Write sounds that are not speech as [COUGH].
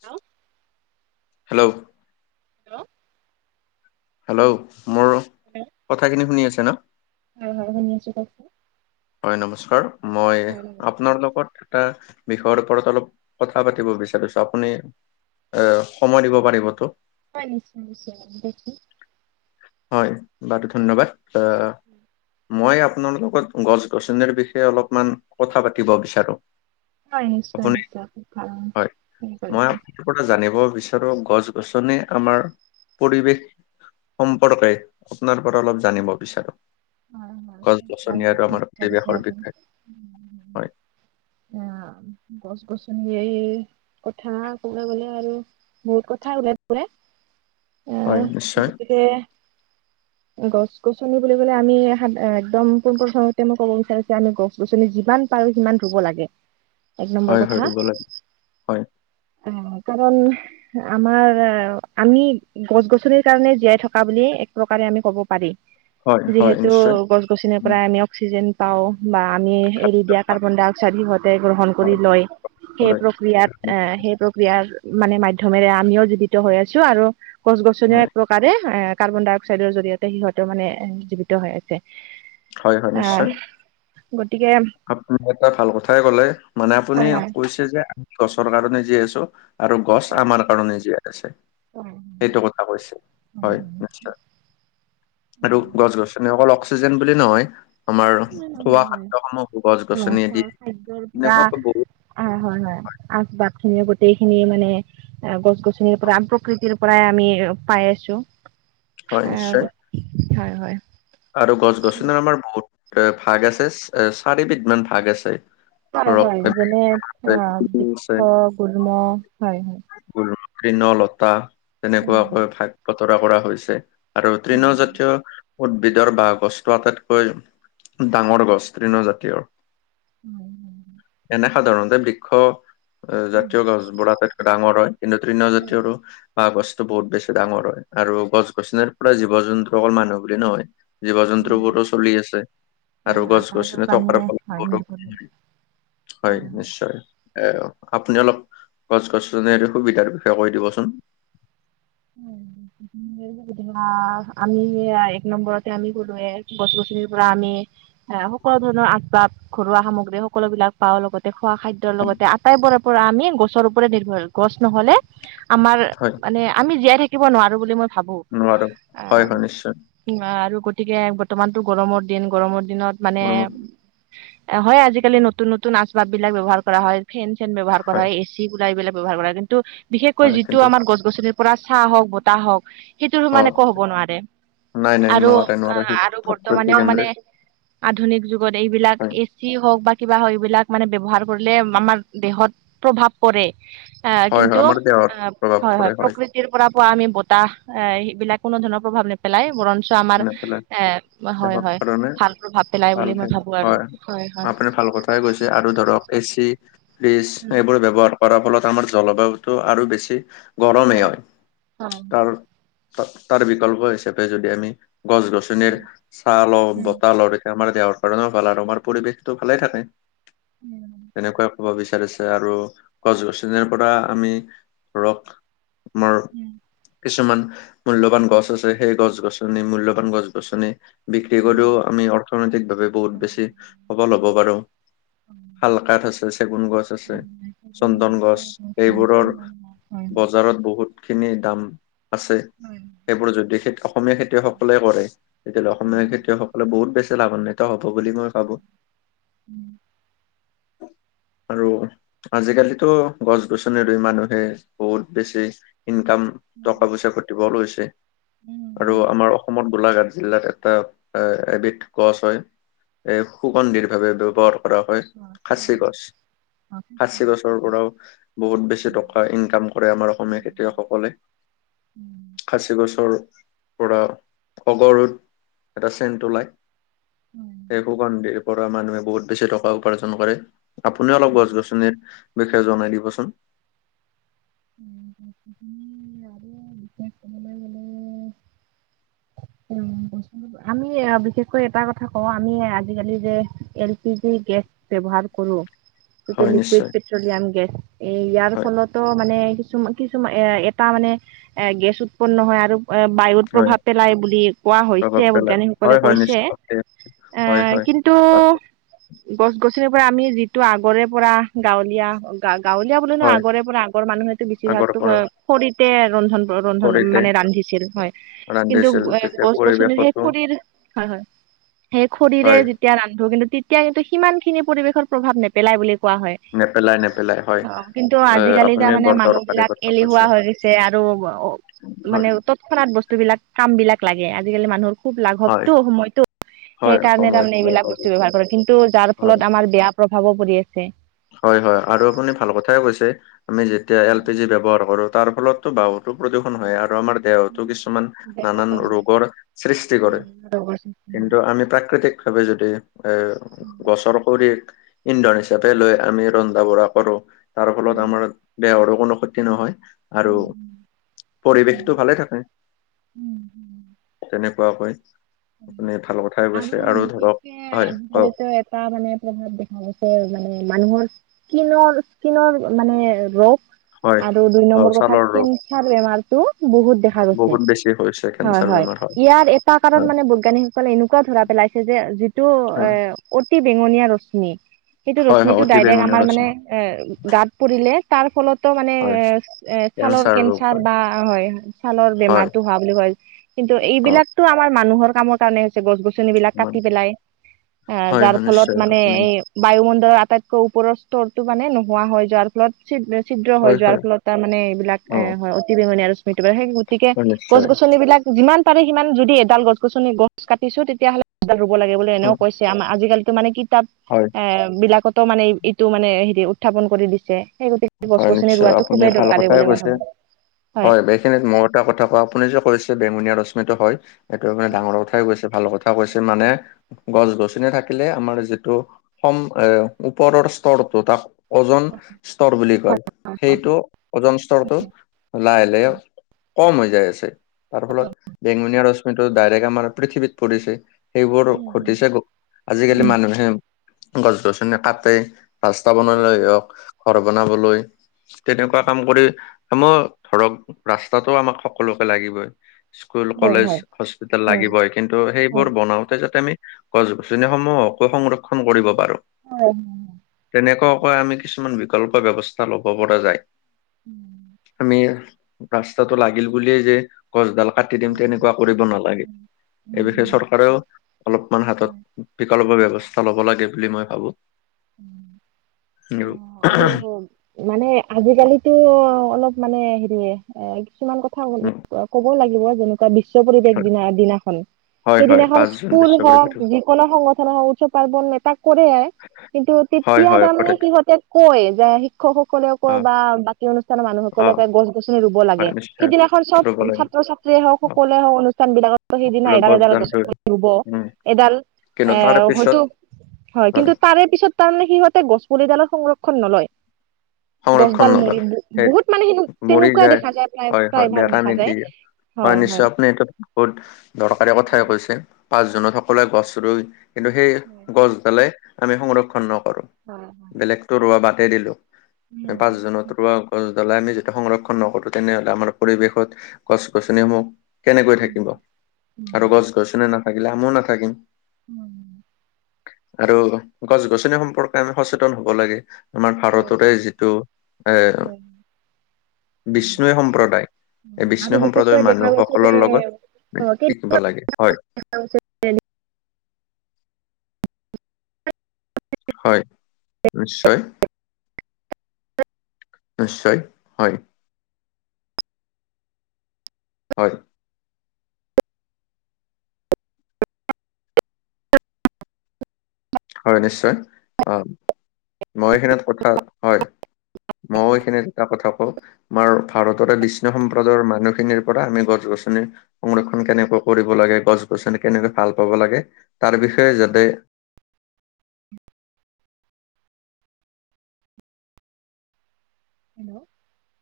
Hello, hello, hello, hello, মোৰ কথাখিনি শুনি আছে ন? হয়-হয় শুনি আছো কওকচোন। হয় নমস্কাৰ মই হয় নমস্কাৰ আপোনাৰ নমস্কাৰ। লগত এটা বিষয়ৰ ওপৰত অলপ কথা পাতিব বিচাৰিছো আপুনি এ সময় দিব পাৰিবতো। হয় নিশ্চয় - নিশ্চয় দেখি হয় বাৰু ধন্যবাদ আহ মই আপোনাৰ লগত গছ-গছনিৰ বিষয়ে অলপমান কথা পাতিব বিচাৰো। হয় আপুনি নিশ্চয়-নিশ্চয় খুব ভাল হয় মই কৰিছে। আপোনাৰ পৰা জানিব বিচাৰো গছ-গছনি আমাৰ পৰিৱেশ সম্পৰ্কে আপোনাৰ পৰা অলপ জানিব বিচাৰো। অ, গছ ভাল-ভাল-ভাল গছনি আৰু আমাৰ বিচাৰিছে পৰিৱেশৰ আপুনি। বিষয়ে হয় [UNINTELLIGIBLE] অ, গছ - গছনি কথা কবলে গলে আৰু বহুত কথা ওলাই পৰে। হয় আহ, নিশ্চয় গতিকে গছ গছনি বুলি কলে আমি সা একদম পোন প্ৰথমতে মই ক'ব বিচাৰিচো আমি গছ-গছনি যিমান পাৰো সিমান ৰুব লাগে। [INAUDIBLE] এক নম্বৰ হয় কথা ৰুব লাগে হয় কাৰণ আমাৰ আমি গছ-গছনিৰ কাৰণে জীয়াই থকা বুলিয়েই এক প্ৰকাৰে আমি কব পাৰি। হয়, হয়, যিহেতু নিশ্চয়। গছ-গছনিৰ উম, পৰাই আমি অক্সিজেন পাও বা আমি এৰি দিয়াক কাৰ্বন- ডাই -অক্সাইড ই সিঁহতে গ্ৰহণ কৰি হয়, লয়। সেই পঢ়াই প্ৰক্ৰিয়াত এ সেই প্ৰক্ৰিয়াৰ মানে মাধ্যমেৰে আমিও যোডিত হৈ আছো আৰু গছ গছনিও হয়, এক প্ৰকাৰে এ কাৰ্বন ডাই অক্সাইডৰ জৰিয়তে সিহঁতে মানে এ, জীৱিত হৈ আছে হয়, হয়, আহ নিশ্চয়। গতিকে। আপুনি এটা ভাল কথাই কলে মানে আপুনি কৈছে যে আমি গছৰ কাৰণে জীয়াই আছো। আৰু গছ আমাৰ কাৰণে জীয়াই আছে সেইটো কথা কৈছে হয় নিশ্চয়। আৰু গছ গছনি অকল অক্সিজেন বুলি নহয় আমাৰ খোৱা খাদ্যসমূহ। গছ গছনি এবিধ এনেকুৱা বহু, অ হয় হয় আচবাত খিনি গোতেইখিনি মানে গছ গছনিৰ পৰা প্ৰকৃতিৰ। পৰাই আমি পাই আছোঁ হয়, নিশ্চয়। হয় হয়। আৰু গছ গছনিৰ আমাৰ বহুত ভাগ আছে চাৰিবিধ মান ভাগ আছে। হয় ধৰক হয় যেনে অ বৃক্ষ আছে গলম হয় হয়। তৃণ লতা উম, তেনেকুৱাকৈ ভাগ বতৰা কৰা হৈছে। আৰু তৃণ উম, জাতীয়। উদ্ভিদৰ বাঁহ গছটো আটাইতকৈ ডাঙৰ গছ তৃণ জাতীয় [INAUDIBLE] এনে সাধাৰণতে বৃক্ষ উম, জাতীয় গছ বোৰ আটাইতকৈ ডাঙৰ হয়। তৃণ জাতীয় আৰু বহ গছটো বহুত বেছি ডাঙৰ হয় আৰু গছ গছনিৰ পৰা জীৱ জন্তু অকল মানুহ বুলি নহয়। জীৱ জন্তু উম, বহুতো চলি আছে আৰু হয়, গছ- আটাইবোৰ গছনি থকাৰ প্ৰাণীয়ে ফলত হয় নিৰ্ভৰশীল বহুতো হয় নিশ্চয়। এ আপুনি অলপ গছ গছনি সুবিধাৰ বিষয়ে কৈ দিবচোন। হয়। আমি এক নম্বৰতে আমি গলো গছ গছনিৰ পৰা আমি। এ সকলো ধৰণৰ আজ বাপ ঘৰুৱা সামগ্ৰী সকলো বিলাক পাওঁ লগতে খোৱা খাদ্য। লগতে আটাইবোৰে পৰা আমি গছৰ ওপৰে নিৰ্ভৰ গছ নহলে আমাৰ হয় মানে। আমি জীয়াই থাকিব নোৱাৰো বুলি মই, ভাবো নোৱাৰো আহ হয় হয় নিশ্চয়। আৰু গতিকে বৰ্তমানতটো গৰমৰ দিন গৰমৰ দিনত মানে। হয় আজিকালি নতুন নতুন আচবাব বিলাক ব্যৱহাৰ কৰা হয় ফেন চেন ব্যৱহাৰ কৰা হয় এচি, এইবিলাক ব্যৱহাৰ কৰা কিন্তু বিশেষকৈ হয় যিটো কিন্তু আমাৰ গছ-গছনিৰ পৰা চাহ হওঁক বতাহ হওঁক। সেইটো হয় সমান একো হ'ব নোৱাৰে নাই নাই আৰু নোৱাৰে নোৱাৰে অঁ সেইটো আৰু প্ৰকৃতি বৰ্তমানেও কেন্দ্ৰিক মানে। আধুনিক যুগত এইবিলাক হয় এচি হওঁক বা কিবা হওঁক এইবিলাক মানে ব্যৱহাৰ। লে আমাৰ দেহত প্ৰভাৱ পৰে আহ হয় হয়, কিন্তু অঁ আমাৰ দেহত প্ৰভাৱ হয় পৰে হয়। ৰ পৰা পোৱা আমি বতাহ এ এইবিলাক কোনো ধৰণৰ প্ৰভাৱ নেপেলাই বৰণ আমাৰ নেপেলাই এ হয় দেহৰ হয় কাৰণে ভাল প্ৰভাৱ পেলাই বুলি মই ভাবো আৰু হয় হয়। হৈগৈছে আৰু ধৰক এচি ফ্ৰিজ উম এইবোৰ ব্যৱহাৰ। কৰাৰ ফলত আমাৰ জলবায়ুটো আৰু বেছি গৰমহে হয় তাৰ তাৰ বিকল্প হিচাপে যদি আমি গছ গছনিৰ ছলৰ বতালৰ, আমাৰ দেহৰ কাৰণেও ভাল আৰু আমাৰ পৰিৱেষতটো ভালে থাকে তেনেকুৱা। কব বিচাৰিছে আৰু গছ গছনিৰ পৰা আমি ধৰক। আমাৰ কিছুমান মূল্যবান গছ আছে সেই গছ গছনী। মূল্যবান গছ গছনি। বিক্ৰী কৰিও আমি অৰ্থনৈতিকভাৱে বহুত বেছি সবল হ'ব পাৰো। শাল কাঠ আছে চেগুন গছ আছে চন্দন গছ এইবোৰ। বজাৰত বহুত খিনি দাম আছে সেইবোৰ যদি খে অসমীয়া খেতি। খেতিয়কসকলে কৰে এতিয়া অসমীয়া খেতিয়কসকলে বহুত বেছি লাভান্বিত হ'ব বুলি মই ভাবো আৰু আজিকালিতো গছ গছনি ৰুই মানুহে বহুত বেছি ইনকাম টকা পইচা ঘটিবৰো হৈছে উম আৰু আমাৰ অসমত গোলাঘাট জিলাত এটা এবিধ গছ হয়। এ সুগন্ধিৰভাৱে ব্যৱহাৰ কৰা হয় খাচী গছ। খাচী বছৰ পৰাও বহুত বেছি টকা ইনকাম কৰে আমাৰ অসমীয়া খেতিয়কসকলে। খাচী গছৰ, পুৰা অগৰুত এটা চেণ্ট ওলাই সেই সুগন্ধী পৰা মানুহে বহুত বেছি টকা উপাৰ্জন কৰে। আপুনিও অলপ গছ গছনিৰ বিষয়ে জনাই দিবচোন। উম উ ইয়াৰো বিশেষ কবলৈ গ'লে উম কৈছো ৰবা আ মি বিশেষকৈ এটা কথা কও আমি আজিকালি যে এল পি জি গেছ ব্যৱহাৰ কৰো যিটো হয় লিকুইড নিশ্চয় পেট্ৰলিয়াম গেছ এই ইয়াৰ হয় ফলতো মানে কিছুমান কিছুমান এ এটা মানে এ গেছ উৎপন্ন হয় আৰু এ বায়ুত হয় প্ৰভাৱ পেলাই বুলি কোৱা হৈছে প্ৰভাৱ পেলাই বৈজ্ঞানিকসকলে হয় হয় কৈছে নিশ্চয় এ, হয়। হয় কিন্তু গছ গছনিৰ পৰা আমি যিটো আগৰে পৰা গাঁৱলীয়া, গাঁৱলীয়া বোলে ন হয় আগৰে পৰা আগৰ মানুহেতো বেছি আগৰ ভাগতো পৰা খৰিতে ৰন্ধন ৰন্ধন সৰুতে মানে ৰান্ধিছিল হয়। কিন্তু ৰান্ধিছিল তেতিয়া গছ গছনি সেই পৰিৱেশতো খৰিৰ হয় হয় সেই খৰিৰে হয় তেতিয়া ৰান্ধো কিন্তু তেতিয়া কিন্তু সিমান খিনি পৰিৱেশত প্ৰভাৱ নেপেলাই বুলি কোৱা হয়। নেপেলাই নেপেলাই হয় অ কিন্তু আজি আহ এতিয়া আপুনি মানে বৰ মানুহ দৰকাৰী বিলাক কথা কৈছে এলেহুৱা হৈ গৈছে আৰু অ মানে হয় তৎক্ষণাত বস্তু বিলাক কাম বিলাক লাগে আজিকালিৰ মানুহ খুব হয় লাঘৱটো সময়তো হয় সেইকাৰণে সময়ত তাৰমানে লাই এইবিলাক পাব বস্তু ব্যৱহাৰ কৰে। কিন্তু যাৰ ফলত হয় আমাৰ বেয়া প্ৰভাৱো পৰি আছে। হয় হয় আৰু আপুনি ভাল কথাই কৈছে। আমি যেতিয়া এল পি জি ব্যৱহাৰ কৰো তাৰ ফলত বহুতো প্ৰদূষণ হয় আৰু আমাৰ দেহতো কিছুমান নানান ৰোগৰ সৃষ্টি কৰে। লগৰ যে কিন্তু আমি প্ৰাকৃতিক ভাৱে যদি এ গছৰ খৰিক ইন্ধন হিচাপে লৈ আমি ৰন্ধা বঢ়া কৰো তাৰ ফলত আমাৰ দেহৰো কোনো ক্ষতি নহয়। আৰু পৰিৱেশটো ভালে থাকে তেনে কোৱাকৈ হয় আপুনি ভাল কথাই কৈছে আৰু ধৰক বিশেষকে হয় কওক আজিকালিতো এটা মানে প্ৰভাৱ দেখা গৈছে মানে মানুহৰ স্কিনৰ স্কিনৰ মানে ৰোগ হয় আৰু দুই অ নম্বৰ কথা ছালৰ ৰোগ কেন্ঞ্চাৰ বেমাৰতো বহুত দেখা গৈছে। বহুত বেছি হৈছে হয় কেঞ্চাৰ হয় বেমাৰ ইয়াৰ এটা কা ৰণ হয় মানে বৈজ্ঞানিকসকলে এনেকোৱা ধৰা পেলাইছে যে যিটো এ উম অতি বেঙুনীয়া ৰশ্মি সেইটো হয় হয় ৰশ্মিটো অতি ডাইৰেক্ট বেঙুনীয়া আমাৰ মানে ৰশ্মি এ গাত পৰিলে তাৰ ফলতো মানে হয় এ ছালৰ ৰোগ কেঞ্চাৰ হয় বা হয় ছালৰ হয় বেমাৰতো হোৱা বুলি কয় কিন্তু অ এইবিলাকটো আমাৰ মানুহৰ কামৰ কাৰণে যে গছ গছনিবিলাক মান কাটি পেলাই এ হয় যাৰ হয় ফলত নিশ্চয় মানে আপুনি এই বায়ুমণ্ডলৰ আটাইতকৈ ওপৰৰ স্তৰটো মানে নোহোৱা হৈ যোৱাৰ ফলত ছিদ্ৰ ছিদ্ৰ হৈ হয় যোৱাৰ হয় ফলত তাৰ মানে এইবিলাক অ এ হয় অতি বেঙুনীয়া ৰশ্মিটো বাঢ়ে সেই গতিকে হয় গছ নিশ্চয় গছনিবিলাক যিমান পাৰে সিমান যদি এডাল গছ গছনি গছ কাটিছো তেতিয়াহ'লে এডাল ৰুব লাগে বুলি এনেও উম, কৈছে আমাৰ আজিকালিতো মানে কি তাত হয় এহ, বিলাকতো মানে ইটো মানে হেৰি উত্থাপন কৰি দিছে সেই গতিকে। গছ হয় গছনি নিশ্চয়, ৰোৱাটো আপুনি খুবেই ভাল দৰকাৰী কথাই বুলি মই কৈছে ভাবো হয়। মইও এটা কথা কওঁ, আপুনি যে কৈছে, বেঙুনীয়া ৰশ্মিটো হয়। সেইটো মানে ডাঙৰ কথাই কৈছে, ভাল কথা কৈছে মানে গছ গছনি থাকিলে আমাৰ যিটো সম এ ওপৰৰ স্তৰটো তাক অজন স্তৰ বুলি কয় সেইটো অজন স্তৰটো লাহে লাহে কম হৈ যায় আছে তাৰ ফলত বেঙুনীয়া ৰশ্মিটোত ডাইৰেক্ট আমাৰ পৃথিৱীত পৰিছে সেইবোৰ ঘটিছে আজিকালি মানুহে গছ গছনি কাটে, ৰাস্তা বনাবলৈ হওঁক, ঘৰ বনাবলৈ তেনেকুৱা কাম কৰি, মই ধৰক ৰাস্তাটো আমাক সকলোকে লাগিবই স্কুল হয় কলেজ হয় হস্পিতাল লাগিবই, কিন্তু হয় সেইবোৰ বনাওতে যাতে আমি গছ গছনিসমূহকো সংৰক্ষণ কৰিব পাৰো। হয়। তেনেকুৱাকৈ আমি কিছুমান বিকল্প ব্যৱস্থা লব পৰা যায়। আমি ৰাস্তাটো লাগিল বুলিয়ে যে গছডাল কাটি দিম, তেনেকুৱা কৰিব নালাগে। এই বিষয়ে চৰকাৰেও অলপমান হাতত বিকল্পৰ ব্যৱস্থা লব লাগে বুলি মই ভাবো। আৰু অহ, আৰু মানে আজিকালিতো অলপ মানে হেৰিয়ে এ কিছুমান কথা উম, কব লাগিব, যেনেকুৱা বিশ্ব পৰিবেশ দিনা দিনাখন। হয় হয় সেইদিনাখন পাঁচ জুন স্কুল বিশ্ব পৰিৱেশ হওক দিৱস গণ সংগঠন উৎসৱ পাৰ্বণ নেতাক কৰে। কিন্তু হয় তেতিয়া হয় তাৰমানে কৰে। সিহঁতে কয় যে শিক্ষকসকলেও কয় অ বা সেই অনুষ্ঠানৰ অ মানুহসকলকে গছ গছনি ৰুব লাগে। হয়, নিশ্চয় সেইদিনাখন চব ৰুব লাগে ছাত্ৰ ছাত্ৰীয়ে হওক অ, কলে হওক, অনুষ্ঠান বিলাকত সিদিনা সকলোৱে এডাল এডাল গছডাল গছ ৰুৱে পুলি ৰুব, উম, এডাল কিন্তু এ তাৰ পিছত হয়তো হয়, কিন্তু তাৰে পিছত তাৰমানে সিহঁতে গছপুলিডালৰ সংৰক্ষণ নলয়। সংৰক্ষণ গছডাল মৰি, নলয় সেই বহুত মানে সেনে তেনেকুৱাই দেখা যায়। প্ৰায় হয়, হয় প্ৰায় ভাগ বেৰা দেখা যায়। নিদিয়ে হয় নিশ্চয়। আপুনি এইটো বহুত দৰকাৰী কথাই কৈছে। পাঁচজনত সকলোৱে গছ ৰুই কিন্তু সেই গছডালে আমি সংৰক্ষণ নকৰোঁ। বেলেগতো ৰোৱা বাদেই দিলো। পাঁচজনত ৰোৱা গছডালাই আমি যেতিয়া সংৰক্ষণ নকৰোঁ তেনেহলে আমাৰ পৰিৱেশত গছ গছনিসমূহ কেনেকৈ থাকিব আৰু গছ গছনি নাথাকিলে আমিও নাথাকিম। [INAUDIBLE] আৰু গছ গছনি সম্পৰ্কে আমি সচেতন হব লাগে। আমাৰ ভাৰততে যি আহ বিষ্ণুই সম্প্ৰদায় এই আৰু বিষ্ণুই সম্প্ৰদায়ৰ বিশেষকৈ দেখা মানুহ গৈছে যে সকলৰ লগত অ' শিকিব লাগে হয়। [UNINTELLIGIBLE] হয়, নিশ্চয়। নিশ্চয়, হয়। হয়। হয় নিশ্চয়, অ মই এইখিনিত কথা, হয়। মইয়ো এইখিনি এটা কথা কওঁ আমাৰ ভাৰতৰে বিষ্ণুই সম্প্ৰদায়ৰ মানুহখিনিৰ পৰা আমি গছ গছনি সংৰক্ষণ কেনেকৈ কৰিব লাগে। গছ গছনি কেনেকৈ ভাল পাব লাগে, তাৰ বিষয়ে যাতে হেল্ল।